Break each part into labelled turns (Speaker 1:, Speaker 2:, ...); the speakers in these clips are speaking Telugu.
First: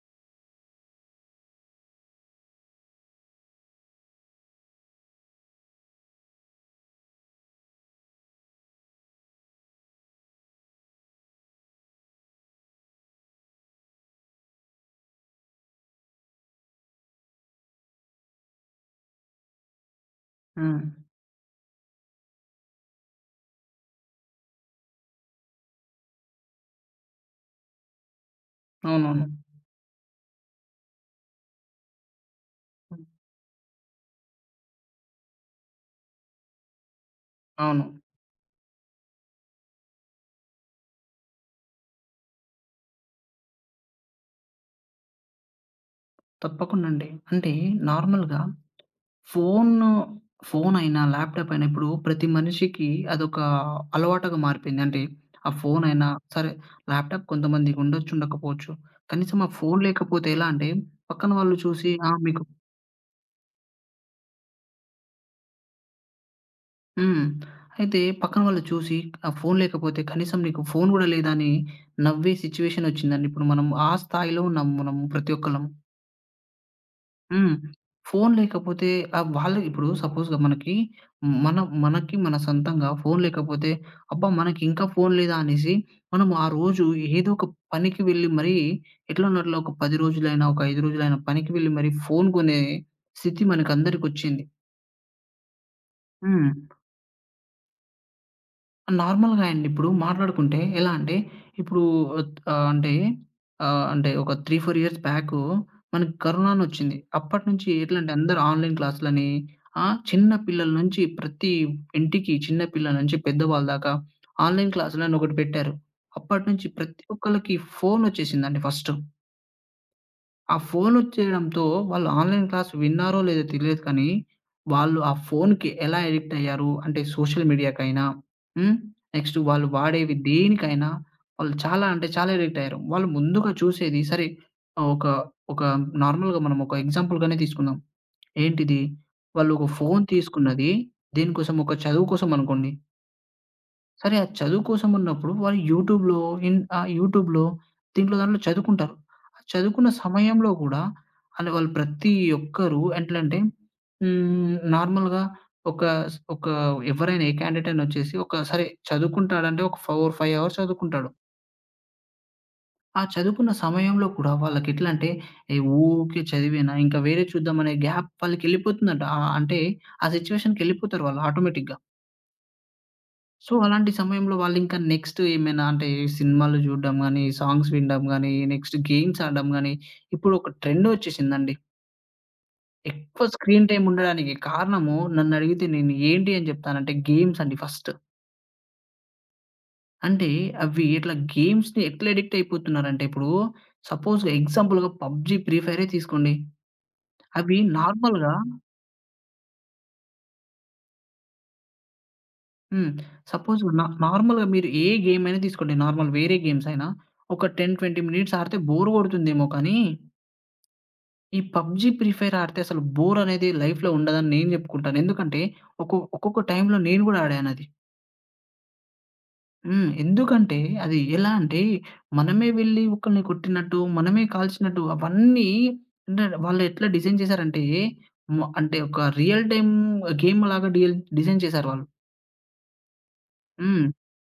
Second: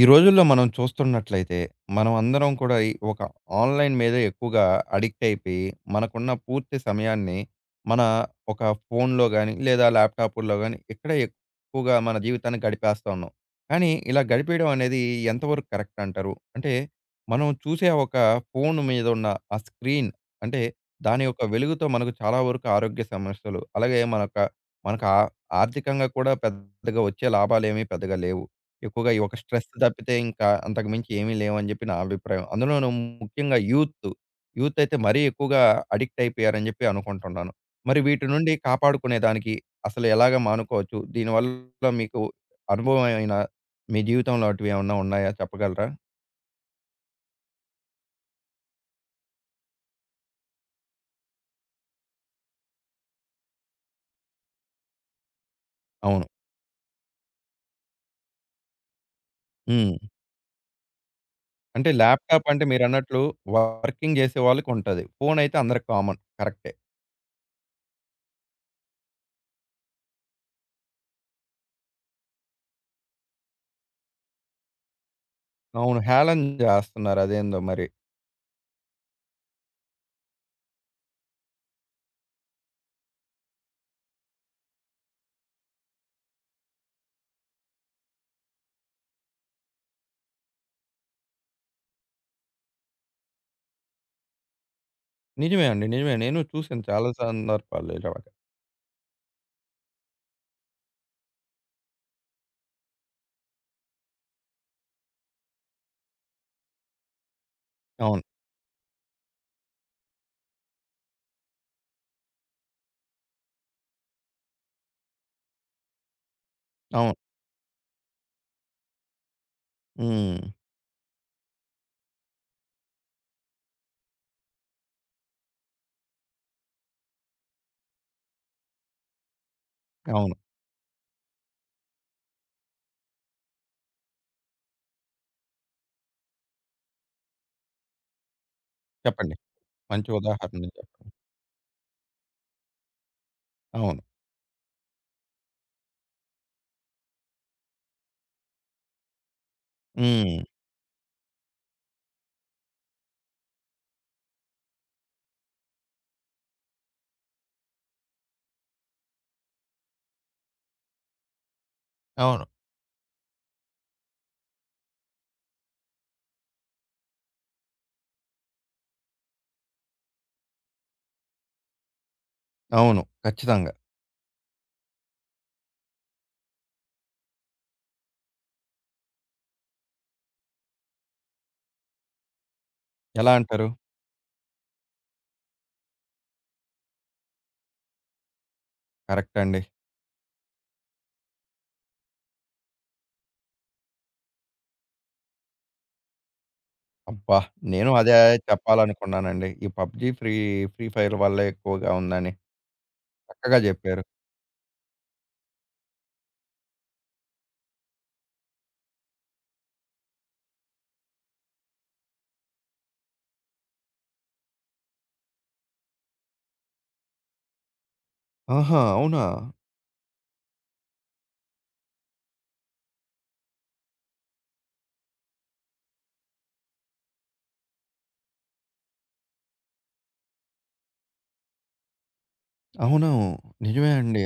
Speaker 1: ఈ రోజుల్లో మనం చూస్తున్నట్లయితే, మనం అందరం కూడా ఈ ఒక ఆన్‌లైన్ మీదే ఎక్కువగా అడిక్ట్ అయిపోయి, మనకున్న పూర్తి సమయాన్ని మన ఒక ఫోన్‌లో గాని, లేదా ల్యాప్‌టాపుల్లో గాని, ఇక్కడే ఎక్కువగా మన జీవితాన్ని గడిపేస్తా ఉన్నాం. కానీ ఇలా గడిపేయడం అనేది ఎంతవరకు కరెక్ట్ అంటారు? అంటే మనం చూసే ఒక ఫోన్ మీద ఉన్న ఆ స్క్రీన్ అంటే
Speaker 2: ఆ!
Speaker 1: దాని యొక్క వెలుగుతో మనకు చాలా వరకు ఆరోగ్య సమస్యలు, అలాగే మనకు ఆ ఆర్థికంగా కూడా పెద్దగా వచ్చే లాభాలేమీ పెద్దగా లేవు. ఎక్కువగా ఈ
Speaker 2: అవునవును.
Speaker 1: ఒక స్ట్రెస్ తప్పితే ఇంకా అంతకు మించి ఏమీ లేవని చెప్పి నా అభిప్రాయం. అందులోనూ
Speaker 2: హ్మ్.
Speaker 1: ముఖ్యంగా యూత్. యూత్ అయితే మరీ ఎక్కువగా అడిక్ట్ అయిపోయారని చెప్పి అనుకుంటున్నాను.
Speaker 2: అవును.
Speaker 1: మరి వీటి నుండి కాపాడుకునే దానికి అసలు ఎలాగ మానుకోవచ్చు? దీనివల్ల మీకు అనుభవమైన మీ జీవితంలో అటువి ఏమన్నా ఉన్నాయా చెప్పగలరా?
Speaker 2: తప్పకుండా అండి. అంటే నార్మల్‌గా ఫోను, ఫోనయినా, ల్యాప్‌టాప్ అయినా ఇప్పుడు ప్రతి మనిషికి అదొక అలవాటుగా మారిపోయింది. అంటే ఆ ఫోనయినా
Speaker 1: అవును.
Speaker 2: సరే ల్యాప్‌టాప్ కొంతమందికి ఉండొచ్చు, ఉండకపోవచ్చు. కనీసం ఆ ఫోను
Speaker 1: హ్మ్.
Speaker 2: లేకపోతే ఎలా అంటే పక్కన వాళ్ళు
Speaker 1: అంటే
Speaker 2: చూసి ఆ! మీకు
Speaker 1: ల్యాప్‌టాప్ అంటే మీరన్నట్లు వర్కింగ్ చేసే వాళ్ళకుంటది. ఫోన్ అయితే అందరికి కామన్. కరెక్టే.
Speaker 2: హ్మ్. అయితే పక్కన వాళ్ళు చూసి ఆ ఫోను లేకపోతే కనీసం నీకు ఫోను గూడా లేదా అని నవ్వే సిచ్యువేషన్ వచ్చిందండి. ఇప్పుడు మనం ఆ స్థాయిలో ఉన్నాం మనం ప్రతి ఒక్కళ్ళం.
Speaker 1: అవును. హేళన చేస్తున్నారు
Speaker 2: హ్మ్.
Speaker 1: అదేందో మరి.
Speaker 2: ఫోను లేకపోతే వాళ్ళు ఇప్పుడు సపోజ్‌గా మన మనకి మన సొంతంగా ఫోను లేకపోతే, అబ్బా! మనకింకా ఫోను లేదా అనేసి మనం ఆ రోజు ఏదో ఒక పనికి వెళ్ళి మరీ ఎట్లనో అట్లా ఒక 10 రోజులైనా, ఒక 5 రోజులైనా పనికి వెళ్ళి మరి ఫోను కొనే స్థితి మనకందరికొచ్చింది.
Speaker 1: నిజమే అండి. నిజమే. నేను
Speaker 2: హ్మ్.
Speaker 1: చూసాను చాలా సందర్భాల్లో ఇలాగ.
Speaker 2: నార్మల్‌గా అండి. ఇప్పుడు మాట్లాడుకుంటే ఎలా అంటే, ఇప్పుడు ఒత్ ఆహ్, అంటే ఆహ్, అంటే ఒక 3, 4 ఇయర్స్ బ్యాకు మనకి కరోనా అనొచ్చింది. అప్పటినుంచి ఎట్లంటే
Speaker 1: అవును.
Speaker 2: అందరూ ఆన్‌లైన్ క్లాసులని చిన్న పిల్లల నుంచి ప్రతి ఇంటికి చిన్న పిల్లల నుంచి పెద్దవాళ్ళ దాకా ఆన్‌లైన్ క్లాసులని ఒకటి పెట్టారు. అప్పటినుంచి ప్రతి
Speaker 1: అవును.
Speaker 2: ఒక్కళ్ళకి ఫోనొచ్చేసిందండి ఫస్టు.
Speaker 1: హ్మ్.
Speaker 2: ఆ ఫోనొచ్చేయడంతో వాళ్ళు ఆన్‌లైన్ క్లాస్ విన్నారో లేదో తెలియదు కానీ, వాళ్ళు ఆ ఫోన్‌కి ఎలా ఎడిక్ట్ అయ్యారు అంటే సోషల్ మీడియాకైనా, హ్మ్. నెక్స్ట్ వాళ్ళు వాడేవి
Speaker 1: అవును.
Speaker 2: దేనికైనా వాళ్ళు చాలా అంటే చాలా ఎడిక్ట్ అయ్యారు. వాళ్ళు ముందుగా చూసేది సరే ఆహ్, ఒక ఒక నార్మల్‌గా మనం ఒక ఎగ్జాంపుల్‌గానే తీసుకుందాం. ఏంటిది?
Speaker 1: చెప్పండి.
Speaker 2: వాళ్ళు ఒక ఫోన్
Speaker 1: మంచి ఉదాహరణ
Speaker 2: తీసుకున్నది
Speaker 1: చెప్పారు.
Speaker 2: దేనికోసం? ఒక చదువు కోసం అనుకోండి.
Speaker 1: అవును.
Speaker 2: సరే ఆ చదువు కోసం ఉన్నప్పుడు వాళ్ళు యూట్యూబ్‌లో దీంట్లో దాంట్లో చదువుకుంటారు. ఆ చదువుకున్న
Speaker 1: హ్మ్.
Speaker 2: సమయంలో కూడా అంటే వాళ్ళు ప్రతి ఒక్కరు ఎట్లంటే నార్మల్‌గా ఒక ఒక ఎవరైనా ఏ క్యాండిడేట్ అయినా వచ్చేసి ఒక సరే చదువుకుంటాడంటే ఒక 4, 5 అవర్స్ చదువుకుంటాడు.
Speaker 1: అవును.
Speaker 2: ఆ చదువుకున్న సమయంలో కూడా వాళ్ళకి ఎట్లా అంటే "ఏయ్! ఊకే చదివేనా ఇంకా వేరే చూద్దాం" అనే గ్యాప్ వాళ్ళకెళ్ళిపోతుందంట. అంటే ఆ సిట్యుయేషన్‌కెళ్ళిపోతారు వాళ్ళు ఆటోమేటిక్‌గా.
Speaker 1: అవును.
Speaker 2: సో,
Speaker 1: ఖచ్చితంగా.
Speaker 2: అలాంటి సమయంలో వాళ్ళింకా నెక్స్ట్ ఏమైనా అంటే సినిమాలు చూడడం గానీ, సాంగ్స్ వినడం గానీ, నెక్స్ట్ గేమ్స్ ఆడడం గానీ, ఇప్పుడు ఒక ట్రెండ్ వచ్చేసిందండి. ఎక్కువ
Speaker 1: ఎలా
Speaker 2: స్క్రీన్
Speaker 1: అంటారు?
Speaker 2: టైమ్ ఉండడానికి కారణము నన్నడిగితే నేను ఏంటి అని చెప్తానంటే గేమ్స్ అండి ఫస్ట్.
Speaker 1: కరెక్ట్ అండి.
Speaker 2: అంటే అవి ఇట్లా గేమ్స్‌ని ఎట్లా అడిక్ట్ అయిపోతున్నారంటే ఇప్పుడు సపోజ్‌గా ఎగ్జాంపుల్‌గా 'పబ్‌జీ, ఫ్రీ ఫైరే' తీసుకోండి.
Speaker 1: అబ్బా!
Speaker 2: అవి
Speaker 1: నేను అదే
Speaker 2: నార్మల్‌గా
Speaker 1: చెప్పాలనుకున్నానండి. ఈ పబ్‌జీ ఫ్రీ ఫ్రీ ఫైర్ వల్లే ఎక్కువగా ఉందని.
Speaker 2: హ్మ్.
Speaker 1: చక్కగా
Speaker 2: సపోజ్ నా
Speaker 1: చెప్పారు.
Speaker 2: నార్మల్‌గా మీరు ఏ గేమ్ అయినా తీసుకోండి. నార్మల్ వేరే గేమ్స్ అయినా ఒక 10, 20 మినిట్స్ ఆడితే బోర్ కొడుతుందేమో కానీ ఈ పబ్‌జీ, ఫ్రీ ఫైర్ ఆడితే అసలు బోర్ అనేది లైఫ్‌లో ఉండదని నేను జెప్పుకుంటాను. ఎందుకంటే ఒక్కొక్క టైంలో నేను గూడా ఆడానది.
Speaker 1: ఆహా! అవునా?
Speaker 2: హ్మ్. ఎందుకంటే అది ఎలా అంటే మనమే వెళ్లి ఒకల్ని కొట్టినట్టు, మనమే కాల్చినట్టు అవన్నీ అంటే వాళ్ళు ఎట్లా డిజైన్ చేశారంటే అంటే ఒక రియల్ టైమ్ గేమ్ లాగా డీల్ డిజైన్ చేశారు వాళ్ళు.
Speaker 1: అవును.
Speaker 2: హ్మ్.
Speaker 1: నిజమే అండి.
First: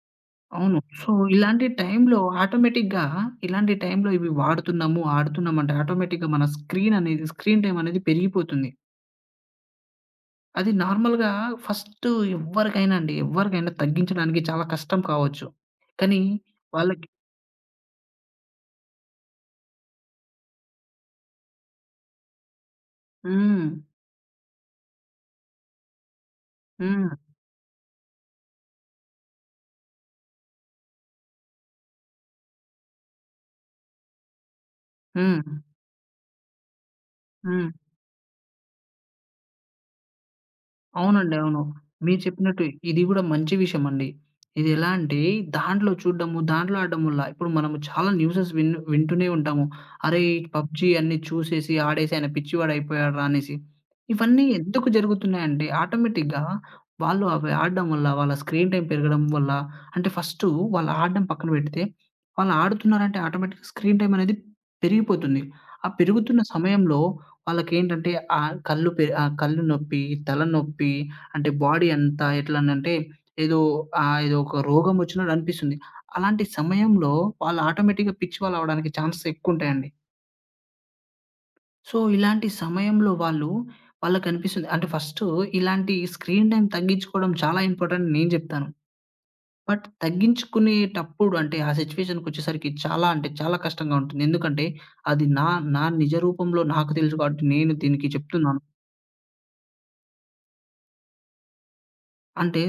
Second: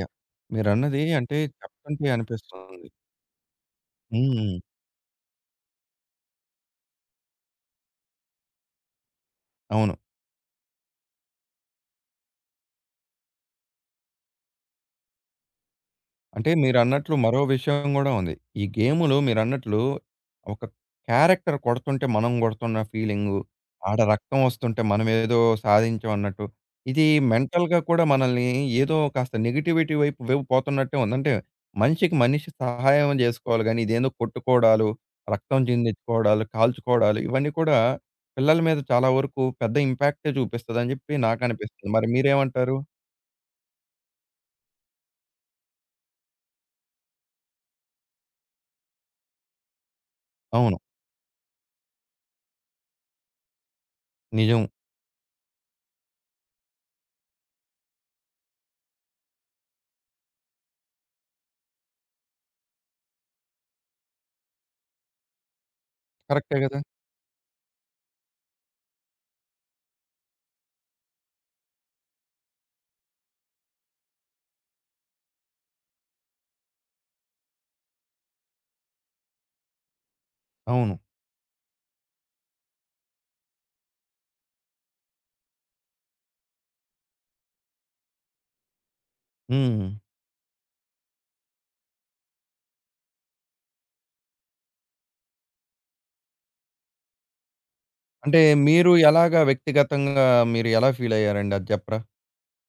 Speaker 2: అవును.
Speaker 1: మీరన్నది
Speaker 2: సో,
Speaker 1: అంటే
Speaker 2: ఇలాంటి
Speaker 1: చెప్తుంటే
Speaker 2: టైంలో
Speaker 1: అనిపిస్తుంది.
Speaker 2: ఆటోమేటిక్‌గా ఇలాంటి టైంలో ఇవి
Speaker 1: హ్మ్.
Speaker 2: వాడుతున్నాము, ఆడుతున్నామంటే ఆటోమేటిక్‌గా మన స్క్రీన్ టైమ్ అనేది పెరిగిపోతుంది.
Speaker 1: అవును.
Speaker 2: అది నార్మల్‌గా ఫస్టు ఎవ్వరికైనా అండి. ఎవ్వరికైనా తగ్గించడానికి చాలా కష్టం కావచ్చు. కానీ
Speaker 1: అంటే
Speaker 2: వాళ్ళకి
Speaker 1: మీరన్నట్లు మరో విషయం గూడా ఉంది. ఈ గేములో మీరన్నట్లు ఒక క్యారెక్టర్ కొడుతుంటే మనం గొడుతున్న ఫీలింగు,
Speaker 2: హ్మ్.
Speaker 1: ఆడ రక్తం వస్తుంటే మనమేదో సాధించాం అన్నట్టు, ఇది
Speaker 2: హ్మ్.
Speaker 1: మెంటల్‌గా కూడా మనల్ని ఏదో కాస్త నెగటివిటీ వైపు పోతున్నట్టే ఉంది. అంటే మనిషికి మనిషి సహాయం జేసుకోవాలి గానీ, ఇదేందో కొట్టుకోవడాలు,
Speaker 2: హ్మ్.
Speaker 1: రక్తం చిందించుకోవడాలు, కాల్చుకోవడాలు ఇవన్నీ
Speaker 2: హ్మ్.
Speaker 1: కూడా పిల్లల మీద చాలా వరకు పెద్ద ఇంపాక్టే చూపిస్తదని జెప్పి
Speaker 2: అవునండి. అవును.
Speaker 1: నాకనిపిస్తుంది. మరి
Speaker 2: మీరు చెప్పినట్టు
Speaker 1: మీరేమంటారు?
Speaker 2: ఇది గూడా మంచి విషయమండి. ఇది ఎలా అంటే దాంట్లో చూడ్డము, దాంట్లో ఆడడం వల్ల ఇప్పుడు మనము చాలా న్యూసెస్ వింటూనే ఉంటాము. "అరే!
Speaker 1: అవును.
Speaker 2: పబ్‌జీ అన్నీ చూసేసి, ఆడేసి ఆయన పిచ్చివాడయిపోయాడురా" అనేసి. ఇవన్నీ
Speaker 1: నిజం.
Speaker 2: ఎందుకు జరుగుతున్నాయంటే ఆటోమేటిక్‌గా వాళ్ళు అవి ఆడడం వల్ల, వాళ్ళ స్క్రీన్ టైమ్ పెరగడం వల్ల అంటే ఫస్టు వాళ్ళు ఆడడం పక్కన పెడితే, వాళ్ళు ఆడుతున్నారంటే ఆటోమేటిక్‌గా స్క్రీన్ టైమ్ అనేది పెరిగిపోతుంది. ఆ పెరుగుతున్న
Speaker 1: కరెక్టే గదా!
Speaker 2: సమయంలో వాళ్ళకేంటంటే ఆహ్, కళ్ళు పె ఆహ్, కళ్ళు నొప్పి, తలనొప్పి అంటే బాడీ అంతా ఎట్లనంటే ఏదో ఏదో ఒక రోగం వచ్చినట్టు అనిపిస్తుంది. అలాంటి సమయంలో వాళ్ళు ఆటోమేటిక్‌గా పిచ్చివాళ్ళు అవ్వడానికి ఛాన్సెస్ ఎక్కువుంటాయండి.
Speaker 1: అవును.
Speaker 2: సో, ఇలాంటి సమయంలో వాళ్ళు వాళ్ళకనిపిస్తుంది. అంటే ఫస్టు ఇలాంటి స్క్రీన్ టైమ్ తగ్గించుకోవడం చాలా ఇంపార్టెంట్ నేను జెప్తాను. బట్
Speaker 1: హ్మ్.
Speaker 2: తగ్గించుకునేటప్పుడు అంటే ఆ సిట్యుయేషన్‌కొచ్చేసరికి చాలా అంటే చాలా కష్టంగా ఉంటుంది. ఎందుకంటే అది నా నిజ రూపంలో నాకు తెలుసు కాబట్టి నేను దీనికి
Speaker 1: అంటే
Speaker 2: చెప్తున్నాను.
Speaker 1: మీరు ఎలాగా వ్యక్తిగతంగా మీరు ఎలా ఫీల్ అయ్యారండి అది చెప్పరా?
Speaker 2: అంటే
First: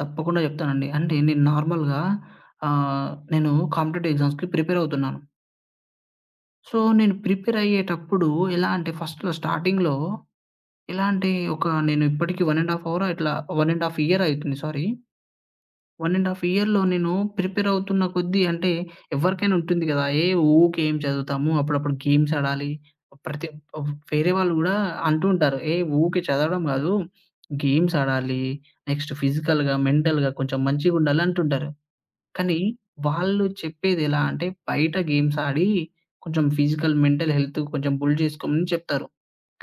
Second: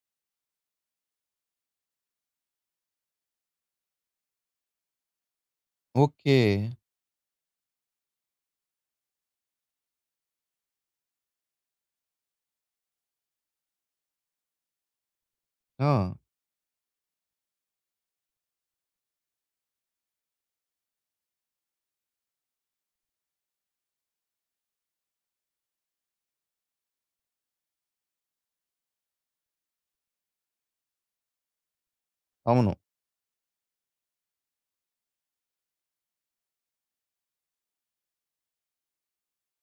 Speaker 2: తప్పకుండా చెప్తానండి. అంటే నేను నార్మల్‌గా నేను కాంపిటేటివ్ ఎగ్జామ్స్‌కి ప్రిపేర్ అవుతున్నాను.
Speaker 1: ఓకే.
Speaker 2: సో, నేను ప్రిపేర్ అయ్యేటప్పుడు ఎలా అంటే ఫస్ట్‌లో స్టార్టింగ్‌లో ఎలా అంటే ఒక నేను ఇప్పటికి 1 ½ అవర్ ఇట్లా 1 ½ ఇయర్ అయితుంది సారీ.
Speaker 1: ఆ!
Speaker 2: 1 ½ ఇయర్‌లో నేను ప్రిపేర్ అవుతున్న కొద్దీ అంటే ఎవరికైనా ఉంటుంది గదా! ఊకే ఏం చదువుతాము. అప్పుడప్పుడు గేమ్స్ ఆడాలి. ప్రతి వేరే వాళ్ళు గూడా అంటూ ఉంటారు. ఊకే చదవడం గాదు. గేమ్స్ ఆడాలి. నెక్స్ట్ ఫిజికల్‌గా, మెంటల్‌గా కొంచెం మంచిగుండాలి" అంటుంటారు. కానీ
Speaker 1: అవును.
Speaker 2: వాళ్ళు చెప్పేది ఎలా అంటే బయట గేమ్స్ ఆడి కొంచెం ఫిజికల్, మెంటల్ హెల్త్ కొంచెం బిల్డ్ చేసుకోమని చెప్తారు.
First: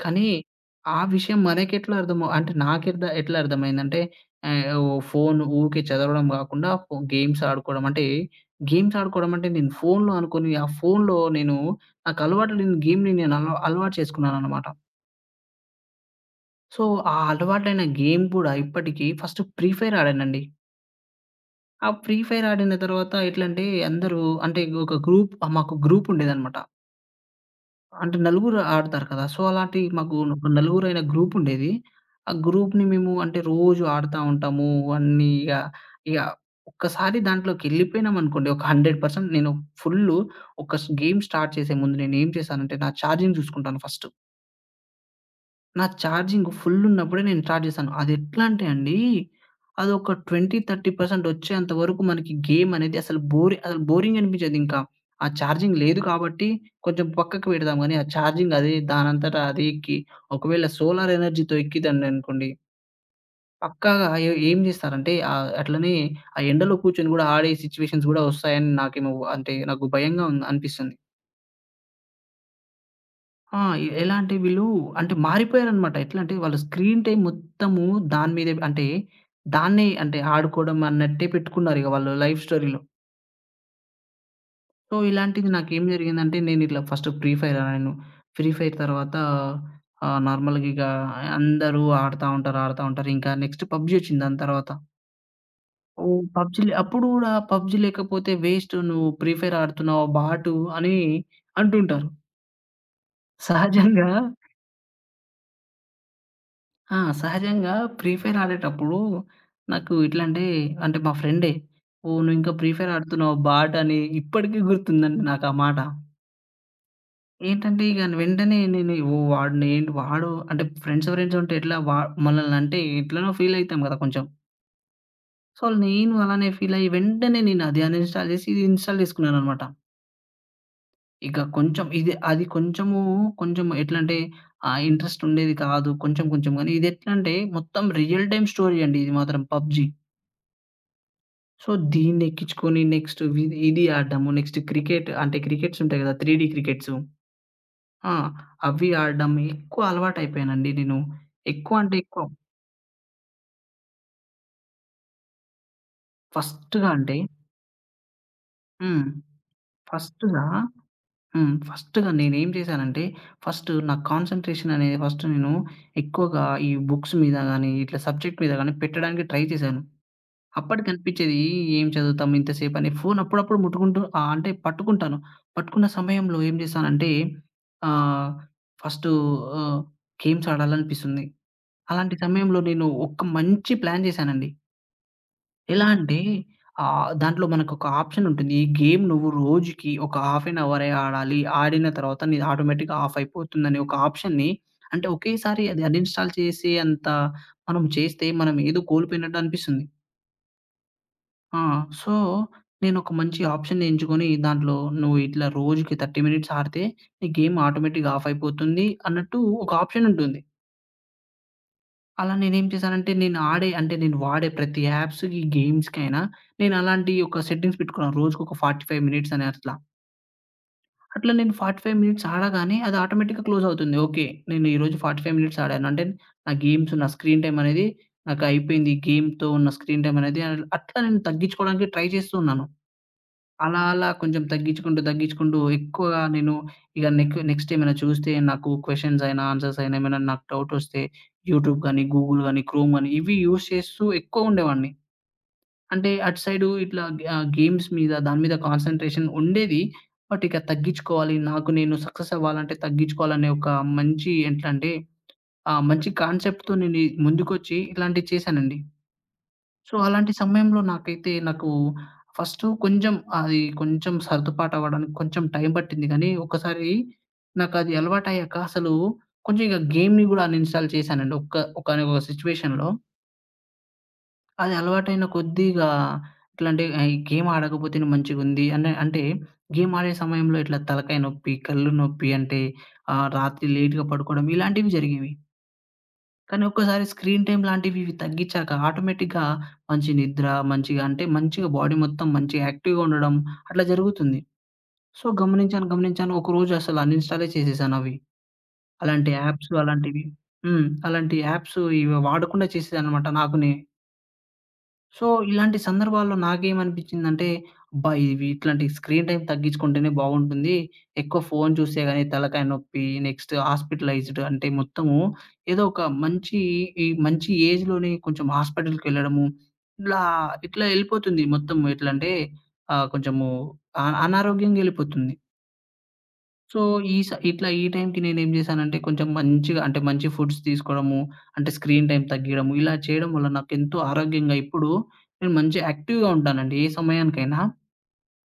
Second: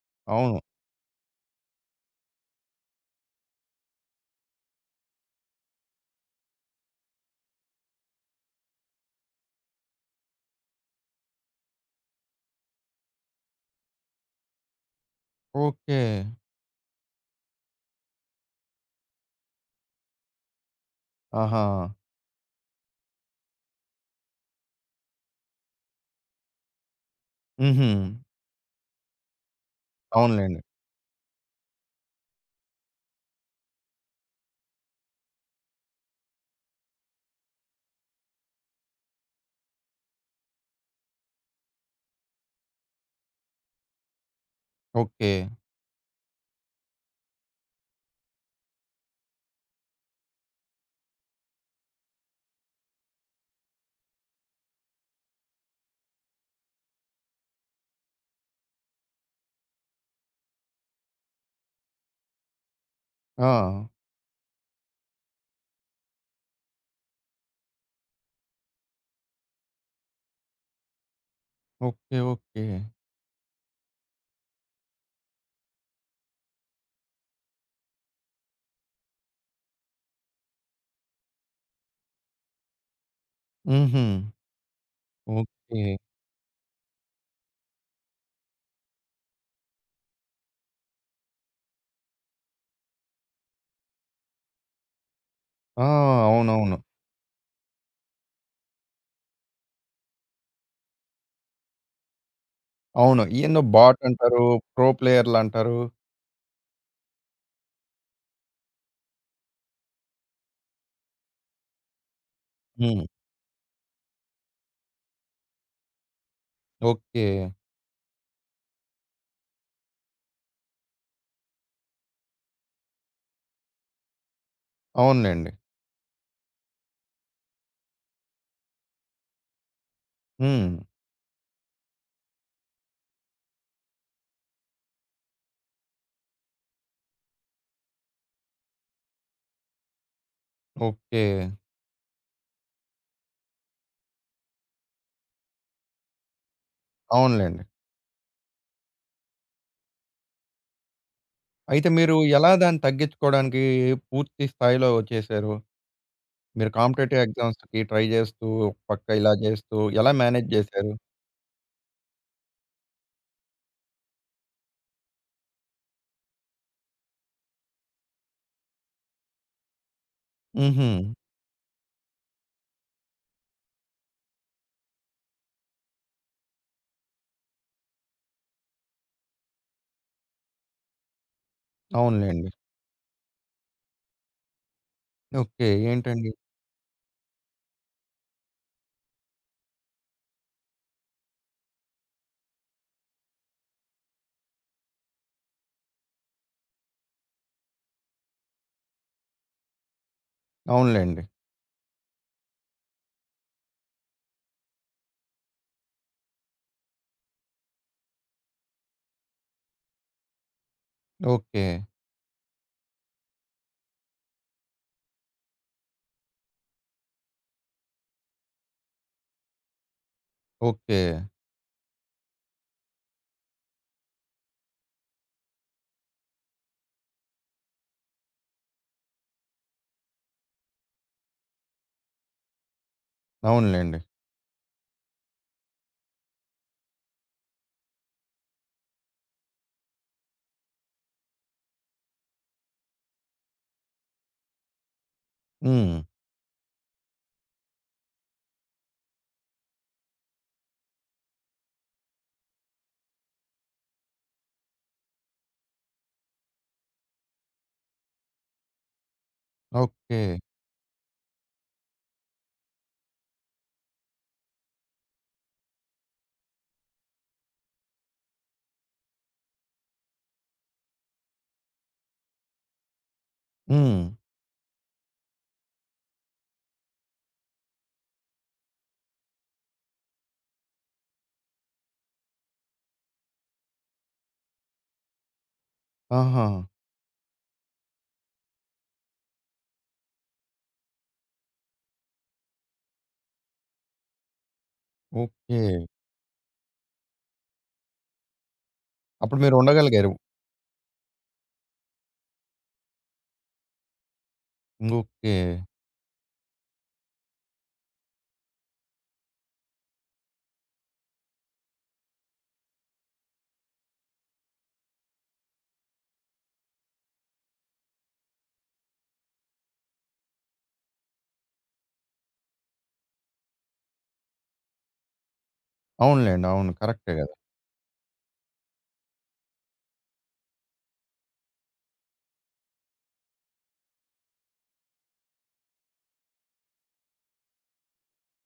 Speaker 2: కానీ,
Speaker 1: అవును.
Speaker 2: ఆ విషయం మనకెట్లా అర్థం అంటే ఎట్లా అర్థమైందంటే ఆహ్, ఓ ఫోను ఊకే చదవడం గాకుండా గేమ్స్ ఆడుకోవడం అంటే, గేమ్స్ ఆడుకోవడం అంటే నేను ఫోనులో అనుకోని, ఆ ఫోనులో నేను నాకు అలవాటు లేని గేమ్‌ని నేను అలవాటు చేసుకున్నాననమాట.
Speaker 1: ఓకే.
Speaker 2: సో, ఆ అలవాటైన గేమ్ కూడా ఇప్పటికి ఫస్ట్ ఫ్రీ ఫైర్ ఆడానండి.
Speaker 1: ఆహా!
Speaker 2: ఆ ఫ్రీ ఫైర్ ఆడిన తర్వాత ఎట్లంటే అందరూ అంటే ఒక గ్రూప్ మాకు గ్రూపుండేదనమాట.
Speaker 1: హుహు.
Speaker 2: అంటే నలుగురు ఆడతారు కదా! సో, అలాంటి మాకు
Speaker 1: అవునులెండి.
Speaker 2: నలుగురైన గ్రూపుండేది. ఆ గ్రూప్‌ని మేము అంటే రోజు ఆడతా ఉంటాము. అన్నీ ఇగ ఇగ ఒక్కసారి దాంట్లోకెళ్ళిపోయినామనుకోండి ఒక 100% నేను ఫుల్లు ఒక స్ గేమ్ స్టార్ట్ చేసే ముందు నేనేం చేశానంటే నా ఛార్జింగ్ చూసుకుంటాను ఫస్ట్.
Speaker 1: ఓకే.
Speaker 2: నా ఛార్జింగ్ ఫుల్ ఉన్నప్పుడే నేను స్టార్ట్ చేశాను. అదెట్లా అంటే అండి, అదొక 20, 30% వచ్చేంత వరకు మనకి గేమ్ అనేది అసలు బోరింగ్ అనిపించేదింకా. ఆ ఛార్జింగ్ లేదు కాబట్టి కొంచెం పక్కకు పెడదాం గానీ, ఆ ఛార్జింగ్ అదే దానంతట అదే ఎక్కి, ఒకవేళ సోలార్ ఎనర్జీతో ఎక్కిందనుకోండి,
Speaker 1: ఆ!
Speaker 2: పక్కాగా ఏం చేస్తారంటే అట్లనే ఆ ఎండలో కూర్చొని గూడా ఆడే సిట్యుయేషన్స్ గూడా వస్తాయని నాకేమో అంటే నాకు భయంగా ఉంది అనిపిస్తుంది.
Speaker 1: ఓకే. ఓకే.
Speaker 2: ఆ! ఎలా అంటే వీళ్ళు అంటే మారిపోయారనమాట. ఎట్లా అంటే వాళ్ళ స్క్రీన్ టైమ్ మొత్తము దాని మీదే అంటే దాన్నే అంటే ఆడుకోవడం అన్నట్టే పెట్టుకున్నారిక వాళ్ళు లైఫ్ స్టోరీలో.
Speaker 1: హుహు.
Speaker 2: సో, ఇలాంటిది నాకేం
Speaker 1: ఓకే.
Speaker 2: జరిగిందంటే నేనిట్లా ఫస్ట్ ఫ్రీ ఫైర్ ఆడాను. ఫ్రీ ఫైర్ తర్వాత నార్మల్‌గా ఇక అందరూ ఆడుతా ఉంటారు. ఇంకా నెక్స్ట్ పబ్‌జీ వచ్చింది దాని తర్వాత.
Speaker 1: ఆ!
Speaker 2: ఓహ్! పబ్‌జీ‌లే
Speaker 1: అవునవును.
Speaker 2: అప్పుడు గూడా పబ్‌జీ లేకపోతే వేస్ట్ నువ్వు ఫ్రీ ఫైర్ ఆడుతున్నావు బాటు అని అంటుంటారు.
Speaker 1: అవును. ఏందో బాట్
Speaker 2: సహజంగా
Speaker 1: అంటారు. ప్రో ప్లేయర్‌లంటారు.
Speaker 2: ఆ! సహజంగా ఫ్రీ ఫైర్ ఆడేటప్పుడు నాకు ఎట్లా అంటే, అంటే మా ఫ్రెండే, "ఓహ్! నువ్వింకా ఫ్రీ ఫైర్
Speaker 1: హ్మ్.
Speaker 2: ఆడుతున్నావు బాట్" అని ఇప్పటికి గుర్తుందండి నాకా మాట.
Speaker 1: ఓకే.
Speaker 2: ఏంటంటే ఇక వెంటనే నేను ఓహ్! వాడిని ఏంటి వాడు అంటే ఫ్రెండ్స్ ఫ్రెండ్స్ ఉంటే ఎట్లా వా మనల్నంటే ఎట్లనో ఫీల్ అయితాం కదా కొంచెం.
Speaker 1: అవునులెండి.
Speaker 2: సో, నేను అలానే ఫీల్ అయ్యి వెంటనే నేను అది అన్‌ఇన్‌స్టాల్ చేసి, ఇది ఇన్‌స్టాల్ చేసుకున్నాననమాట.
Speaker 1: హ్మ్.
Speaker 2: ఇక కొంచెం ఇది అది కొంచెము కొంచెం ఎట్లంటే ఇంట్రెస్ట్ ఉండేది కాదు కొంచెం కొంచెం గానీ. ఇది ఎట్లంటే మొత్తం రియల్ టైమ్ స్టోరీ అండి ఇది మాత్రం పబ్‌జీ.
Speaker 1: ఓకే.
Speaker 2: సో, దీన్నెక్కించుకొని నెక్స్ట్ వి ఇది ఆడ్డము. నెక్స్ట్ క్రికెట్ అంటే క్రికెట్స్ ఉంటాయి గదా! 3 డీ క్రికెట్సు.
Speaker 1: అవునులెండి.
Speaker 2: ఆ! అవి ఆడడం ఎక్కువ అలవాటయిపోయానండి నేను. ఎక్కువ
Speaker 1: అయితే
Speaker 2: అంటే
Speaker 1: మీరు
Speaker 2: ఎక్కువ.
Speaker 1: ఎలా దాన్ని తగ్గించుకోవడానికి పూర్తి స్థాయిలో చేశారు? మీరు
Speaker 2: ఫస్ట్‌గా అంటే
Speaker 1: కాంపిటేటివ్ ఎగ్జామ్స్‌కి ట్రై చేస్తూ, ఒక
Speaker 2: హ్మ్.
Speaker 1: పక్క ఇలా చేస్తూ ఎలా
Speaker 2: ఫస్ట్‌గా
Speaker 1: మేనేజ్ చేశారు?
Speaker 2: హ్మ్. ఫస్ట్‌గా నేనేం చేశానంటే ఫస్ట్ నా కాన్సంట్రేషన్ అనేది ఫస్ట్ నేను ఎక్కువగా ఈ బుక్స్ మీద గాని, ఇట్లా సబ్జెక్ట్ మీద గాని పెట్టడానికి ట్రై చేశాను. అప్పటికి
Speaker 1: హుహు.
Speaker 2: అనిపిచ్చేది ఏం చదువుతాం ఇంతసేపని. ఫోను అప్పుడప్పుడు ముట్టుకుంటూ అంటే పట్టుకుంటాను. పట్టుకున్న సమయంలో ఏం చేశానంటే ఆహ్, ఫస్టు ఆహ్, గేమ్స్ ఆడాలనిపిస్తుంది. అలాంటి
Speaker 1: అవునులెండి.
Speaker 2: సమయంలో నేను ఒక మంచి ప్లాన్ చేశానండి.
Speaker 1: ఓకే.
Speaker 2: ఎలా అంటే
Speaker 1: ఏంటండి?
Speaker 2: దాంట్లో మనకొక ఆప్షన్ ఉంటుంది. ఈ గేమ్ నువ్వు రోజుకి ఒక హాఫ్ ఎన్ అవరే ఆడాలి. ఆడిన తర్వాత నీది ఆటోమేటిక్‌గా ఆఫ్ అయిపోతుందనే ఒక ఆప్షన్‌ని అంటే ఒకేసారి అది అన్‌ఇన్‌స్టాల్ చేసే అంత మనం చేస్తే మనం ఏదో కోల్పోయినట్టు అనిపిస్తుంది.
Speaker 1: అవునులెండి.
Speaker 2: ఆ! సో, నేనొక మంచి ఆప్షన్‌ని ఎంచుకొని దాంట్లో నువ్వు ఇట్లా రోజుకి 30 మినిట్స్ ఆడితే నీ గేమ్ ఆటోమేటిక్‌గా ఆఫ్ అయిపోతుంది అన్నట్టు ఒక ఆప్షన్ ఉంటుంది.
Speaker 1: ఓకే.
Speaker 2: అలా నేనేం చేశానంటే నేను ఆడే అంటే నేను వాడే ప్రతి యాప్స్‌కి, గేమ్స్‌కైనా నేను అలాంటి ఒక సెట్టింగ్స్ పెట్టుకున్నాను. రోజుకొక 45 మినిట్స్ అని అట్లా.
Speaker 1: ఓకే.
Speaker 2: అట్లా నేను 45 మినిట్స్ ఆడగానే అది ఆటోమేటిక్‌గా క్లోజ్ అవుతుంది. ఓకే. నేను ఈరోజు 45 మినిట్స్ ఆడాను. అంటే నా స్క్రీన్ టైమ్ అనేది నాకు అయిపోయింది. గేమ్‌తో ఉన్న స్క్రీన్ టైమ్ అనేది అట్లా నేను తగ్గించుకోవడానికి ట్రై చేస్తూ ఉన్నాను. అలా
Speaker 1: అవునులెండి.
Speaker 2: అలా కొంచెం తగ్గించుకుంటూ, తగ్గించుకుంటూ ఎక్కువగా నేను ఇక నెక్ నెక్స్ట్ ఏమైనా చూస్తే నాకు క్వెషన్స్ అయినా, ఆన్సర్స్ అయినా ఏమైనా నాకు డౌటొస్తే యూట్యూబ్ గాని, గూగుల్ గాని, క్రోమ్ గాని ఇవి యూజ్ చేస్తూ ఎక్కువ ఉండేవాడిని.
Speaker 1: హ్మ్.
Speaker 2: అంటే అటు సైడు ఇట్లా ఆహ్, గేమ్స్ మీద దాని మీద కాన్సంట్రేషన్ ఉండేది. బట్ ఇక తగ్గించుకోవాలి. నాకు నేను సక్సెస్ అవ్వాలంటే తగ్గించుకోవాలనే ఒక మంచి ఎట్లంటే మంచి కాన్సెప్ట్‌తో నేను ఈ ముందుకొచ్చి ఇట్లాంటివి చేశానండి. So,
Speaker 1: okay.
Speaker 2: అలాంటి సమయంలో నాకైతే నాకు ఫస్టు కొంచెం అది కొంచెం సర్దుపాటవ్వడానికి కొంచెం టైం పట్టింది గానీ, ఒక్కసారి నాకది అలవాటయ్యాక అసలు కొంచెం ఇక గేమ్‌ని గూడా అన్‌ఇన్‌స్టాల్ చేశానండి. ఒకానొక సిట్యుయేషన్‌లో
Speaker 1: హ్మ్.
Speaker 2: అది అలవాటైన కొద్దీ ఇగా ఎట్లంటే ఈ గేమ్ ఆడకపోతేనే మంచిగుంది అనే అంటే గేమ్ ఆడే సమయంలో ఇట్లా తలకాయ నొప్పి, కళ్ళు నొప్పి అంటే రాత్రి లేట్‌గా పడుకోవడం ఇలాంటివి జరిగేవి.
Speaker 1: ఆహా!
Speaker 2: కానీ ఒక్కసారి స్క్రీన్ టైమ్ లాంటివి ఇవి తగ్గించాక ఆటోమేటిక్‌గా మంచి నిద్ర, మంచిగా బాడీ మొత్తం మంచిగా యాక్టివ్‌గా ఉండడం అట్లా జరుగుతుంది. So,
Speaker 1: okay.
Speaker 2: గమనించాను. ఒకరోజు అసలు అన్‌ఇన్‌స్టాలే చేసేసానవి. అలాంటి
Speaker 1: అప్పుడు మీరు
Speaker 2: యాప్స్
Speaker 1: ఉండగలిగారు.
Speaker 2: అలాంటివి హ్మ్. అలాంటి యాప్స్ ఇవి వాడకుండా చేసేసాననమాట నాకు నే. So,
Speaker 1: okay.
Speaker 2: ఇలాంటి సందర్భాల్లో నాకేమనిపించిందంటే, అబ్బా! ఇవి ఇట్లాంటి స్క్రీన్ టైమ్ తగ్గించుకుంటేనే బావుంటుంది. ఎక్కువ ఫోను చూస్తే గాని తలకాయ నొప్పి, నెక్స్ట్ హాస్పిటలైజ్డ్ అంటే మొత్తము ఏదో ఒక మంచి ఈ మంచి ఏజ్‌లోనే కొంచెం హాస్పిటల్‌కెళ్ళడము, ఇట్లా ఇట్లా ఎళ్ళిపోతుంది మొత్తం ఎట్లంటే ఆహ్, కొంచెము అ అనారోగ్యంగా ఎళ్ళిపోతుంది.
Speaker 1: అవునులెండి. అవును.
Speaker 2: సో,
Speaker 1: కరెక్టే
Speaker 2: ఈ
Speaker 1: కదా!
Speaker 2: స ఇట్లా ఈ టైంకి నేనేం జేశానంటే, మంచి ఫుడ్స్ తీసుకోవడము, అంటే స్క్రీన్ టైమ్ తగ్గియడము, ఇలా చేయడం వల్ల నాకెంతో ఆరోగ్యంగా ఇప్పుడు నేను మంచి యాక్టివ్‌గా ఉంటానండి. ఏ సమయానికైనా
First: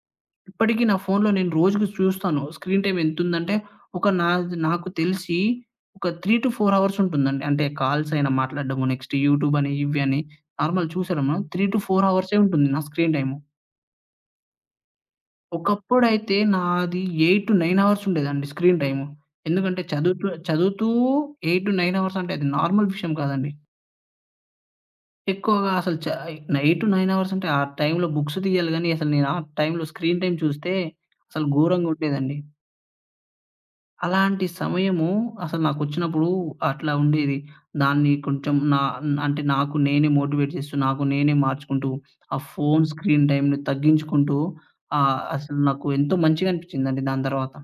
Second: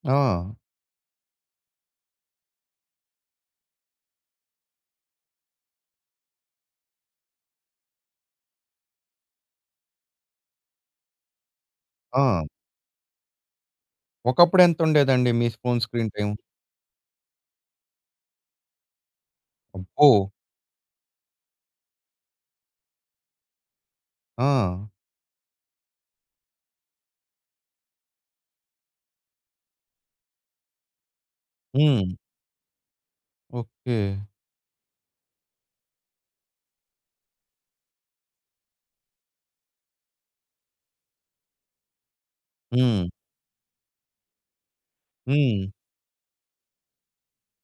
Speaker 1: ఆ!
Speaker 2: ఇప్పటికీ నా ఫోన్‌లో నేను రోజుకి చూస్తాను. స్క్రీన్ టైమ్ ఎంతుందంటే, ఒక నాద్ నాకు తెలిసి ఒక 3-4 అవర్స్ ఉంటుందండి. అంటే కాల్స్ అయినా మాట్లాడడము, నెక్స్ట్ యూట్యూబ్ అని, ఇవి అని నార్మల్ చూసేయడము. 3-4 అవర్సే
Speaker 1: ఆ!
Speaker 2: ఉంటుంది నా స్క్రీన్ టైమ్.
Speaker 1: ఒకప్పుడు ఎంతుండేదండి మీ ఫోను స్క్రీన్ టైమ్?
Speaker 2: ఒకప్పుడైతే నాది 8-9 అవర్స్ ఉండేదండి స్క్రీన్ టైము. ఎందుకంటే
Speaker 1: అబ్బో!
Speaker 2: చదువుతూ, చదువుతూ 8-9 అవర్స్ అంటే అది నార్మల్ విషయం కాదండి.
Speaker 1: ఆ!
Speaker 2: ఎక్కువగా అసలు చ 8-9 అవర్స్ అంటే ఆ టైంలో బుక్స్ తీయాలి గానీ, అసలు నేను ఆ టైంలో స్క్రీన్ టైమ్ చూస్తే అసలు ఘోరంగా
Speaker 1: హ్మ్.
Speaker 2: ఉండేదండి.
Speaker 1: ఓకే.
Speaker 2: అలాంటి సమయము అసలు నాకొచ్చినప్పుడు అట్లా ఉండేది. దాన్ని కొంచెం నా అంటే నాకు నేనే మోటివేట్ చేస్తూ, నాకు నేనే మార్చుకుంటూ, ఆ ఫోను
Speaker 1: హ్మ్.
Speaker 2: స్క్రీన్ టైమ్‌ని తగ్గించుకుంటూ అసలు
Speaker 1: హ్మ్.
Speaker 2: నాకు ఎంతో మంచిగా అనిపించిందండి దాని తర్వాత.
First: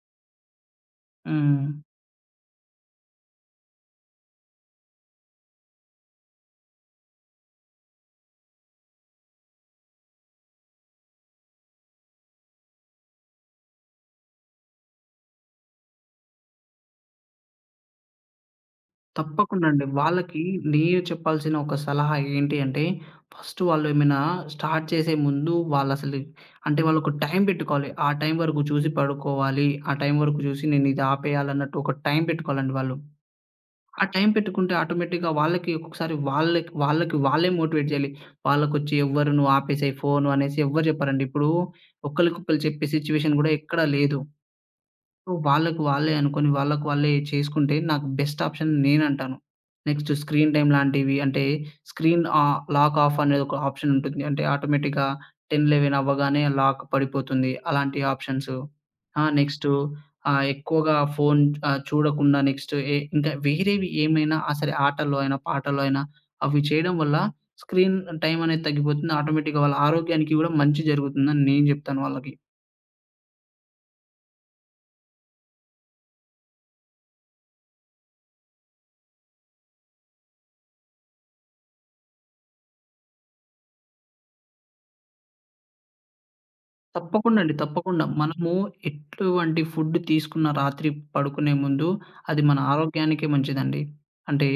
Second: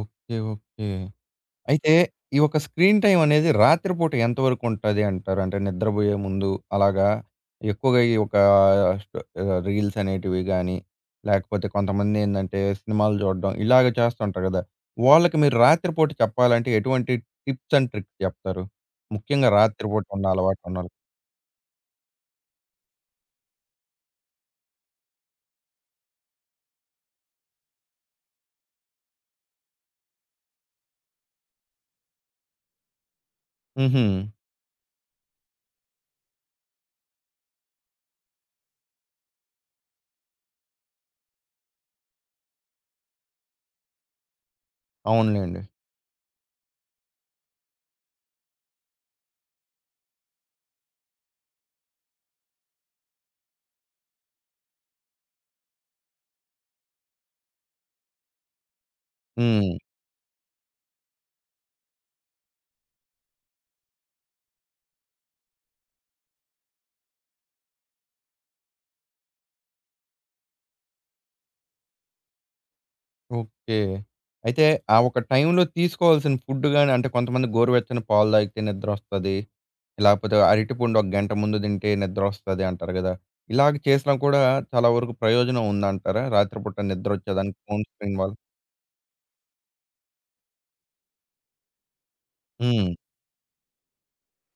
Speaker 1: ఓకే. ఓకే.
Speaker 2: హ్మ్.
Speaker 1: అయితే ఈ యొక్క స్క్రీన్ టైమ్ అనేది రాత్రిపూట ఎంతవరకు ఉంటది అంటారు? అంటే నిద్రబోయే ముందు అలాగా ఎక్కువగా ఈ ఒక స్ట రీల్స్ అనేటివి గాని, లేకపోతే కొంతమంది ఏందంటే సినిమాలు చూడడం ఇలాగ చేస్తుంటారు గదా! వాళ్ళకి మీరు రాత్రిపూట చెప్పాలంటే ఎటువంటి టిప్స్ అండ్ ట్రిక్స్ చెప్తారు? ముఖ్యంగా
Speaker 2: తప్పకుండా అండి.
Speaker 1: రాత్రిపూట ఉన్న
Speaker 2: వాళ్ళకి
Speaker 1: అలవాటున్నోళ్ళకి.
Speaker 2: నేను చెప్పాల్సిన ఒక సలహా ఏంటి అంటే, ఫస్ట్ వాళ్ళేమైనా స్టార్ట్ చేసే ముందు వాళ్ళసలు అంటే వాళ్ళొక టైం పెట్టుకోవాలి. ఆ టైం వరకు చూసి పడుకోవాలి. ఆ టైం వరకు చూసి నేనిది ఆపేయాలన్నట్టు ఒక టైం పెట్టుకోవాలండి వాళ్ళు.
Speaker 1: హుహు.
Speaker 2: ఆ టైం పెట్టుకుంటే ఆటోమేటిక్‌గా వాళ్ళకి ఒక్కొక్కసారి వాళ్ళకి వాళ్ళకి వాళ్ళే మోటివేట్ చేయాలి. వాళ్ళకొచ్చి ఎవ్వరు "నువ్వు ఆపేసేయి ఫోను" అనేసి ఎవ్వరు చెప్పరండి. ఇప్పుడు ఒకళ్ళకొకళ్ళు చెప్పే సిట్యుయేషన్ గూడా ఎక్కడా లేదు. సో,
Speaker 1: అవునులెండి.
Speaker 2: వాళ్ళకి వాళ్ళే అనుకోని, వాళ్ళకి వాళ్ళే చేసుకుంటే నాకు బెస్ట్ ఆప్షన్ నేనంటాను. నెక్స్ట్ స్క్రీన్ టైమ్ లాంటివి అంటే లాక్ ఆఫ్ అనేది ఒక ఆప్షన్ ఉంటుంది. అంటే ఆటోమేటిక్‌గా 10, 11 అవ్వగానే లాక్ పడిపోతుంది. అలాంటి ఆప్షన్స్. ఆ! నెక్స్ట్
Speaker 1: హ్మ్.
Speaker 2: ఎక్కువగా ఫోను చూడకుండా నెక్స్ట్ ఎ ఇంకా వేరేవి ఏమైనా ఆ! సరే ఆటల్లో అయినా, పాటల్లో అయినా అవి చేయడం వల్ల స్క్రీన్ టైమ్ అనేది తగ్గిపోతుంది. ఆటోమేటిక్‌గా వాళ్ళ ఆరోగ్యానికి గూడా మంచి జరుగుతుందని నేను జెప్తాను వాళ్ళకి.
Speaker 1: ఓకే. అయితే ఆ ఒక టైంలో తీసుకోవాల్సిన ఫుడ్ గాని అంటే కొంతమంది గోరువెచ్చని పాలు తాగితే నిద్రొస్తది. లేకపోతే అరటిపండు ఒక గంట ముందు తింటే నిద్రొస్తది అంటారు గదా! ఇలాగ చేసినా కూడా చాలా వరకు ప్రయోజనం ఉందంటారా? రాత్రిపూట
Speaker 2: తప్పకుండా అండి.
Speaker 1: నిద్రొచ్చేదానికి ఫోను
Speaker 2: తప్పకుండా.
Speaker 1: స్క్రీన్ వల్ల?
Speaker 2: మనము ఎటువంటి ఫుడ్ తీసుకున్న రాత్రి పడుకునే ముందు అది మన
Speaker 1: హ్మ్.
Speaker 2: ఆరోగ్యానికే మంచిదండి. అంటే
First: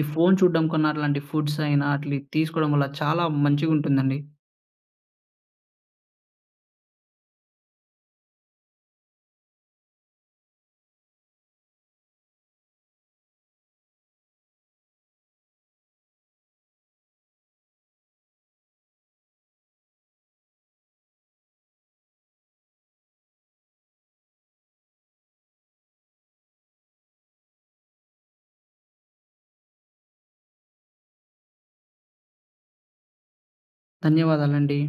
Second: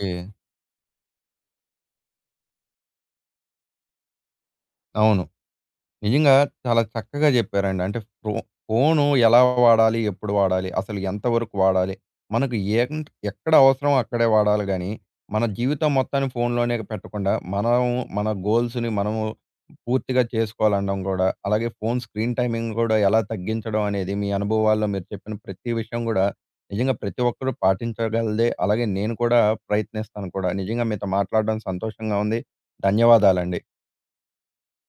Speaker 2: ఈ ఫోను చూడడం కన్నా అట్లాంటి ఫుడ్స్ అయినా అట్లి తీసుకోవడం వల్ల చాలా మంచిగుంటుందండి.
Speaker 1: అవును. నిజంగా చాలా చక్కగా చెప్పారండి. అంటే ఫో ఫోను ఎలా వాడాలి? ఎప్పుడు వాడాలి? అసలు ఎంతవరకు వాడాలి? మనకు ఏం ఎక్కడ అవసరమో అక్కడే వాడాలి గానీ, మన జీవితం మొత్తాన్ని ఫోనులోనే పెట్టకుండా, మనం మన గోల్స్‌ని మనము పూర్తిగా చేసుకోవాలనడం గూడా, అలాగే ఫోను స్క్రీన్ టైమింగ్ గూడా ఎలా తగ్గించడం అనేది మీ అనుభవాల్లో మీరు చెప్పిన ప్రతి విషయం గూడా నిజంగా ప్రతి ఒక్కరు పాటించగలదే. అలాగే నేను కూడా ప్రయత్నిస్తాను కూడా. నిజంగా మీతో మాట్లాడడం సంతోషంగా ఉంది. ధన్యవాదాలండి.
Speaker 2: ధన్యవాదాలండి.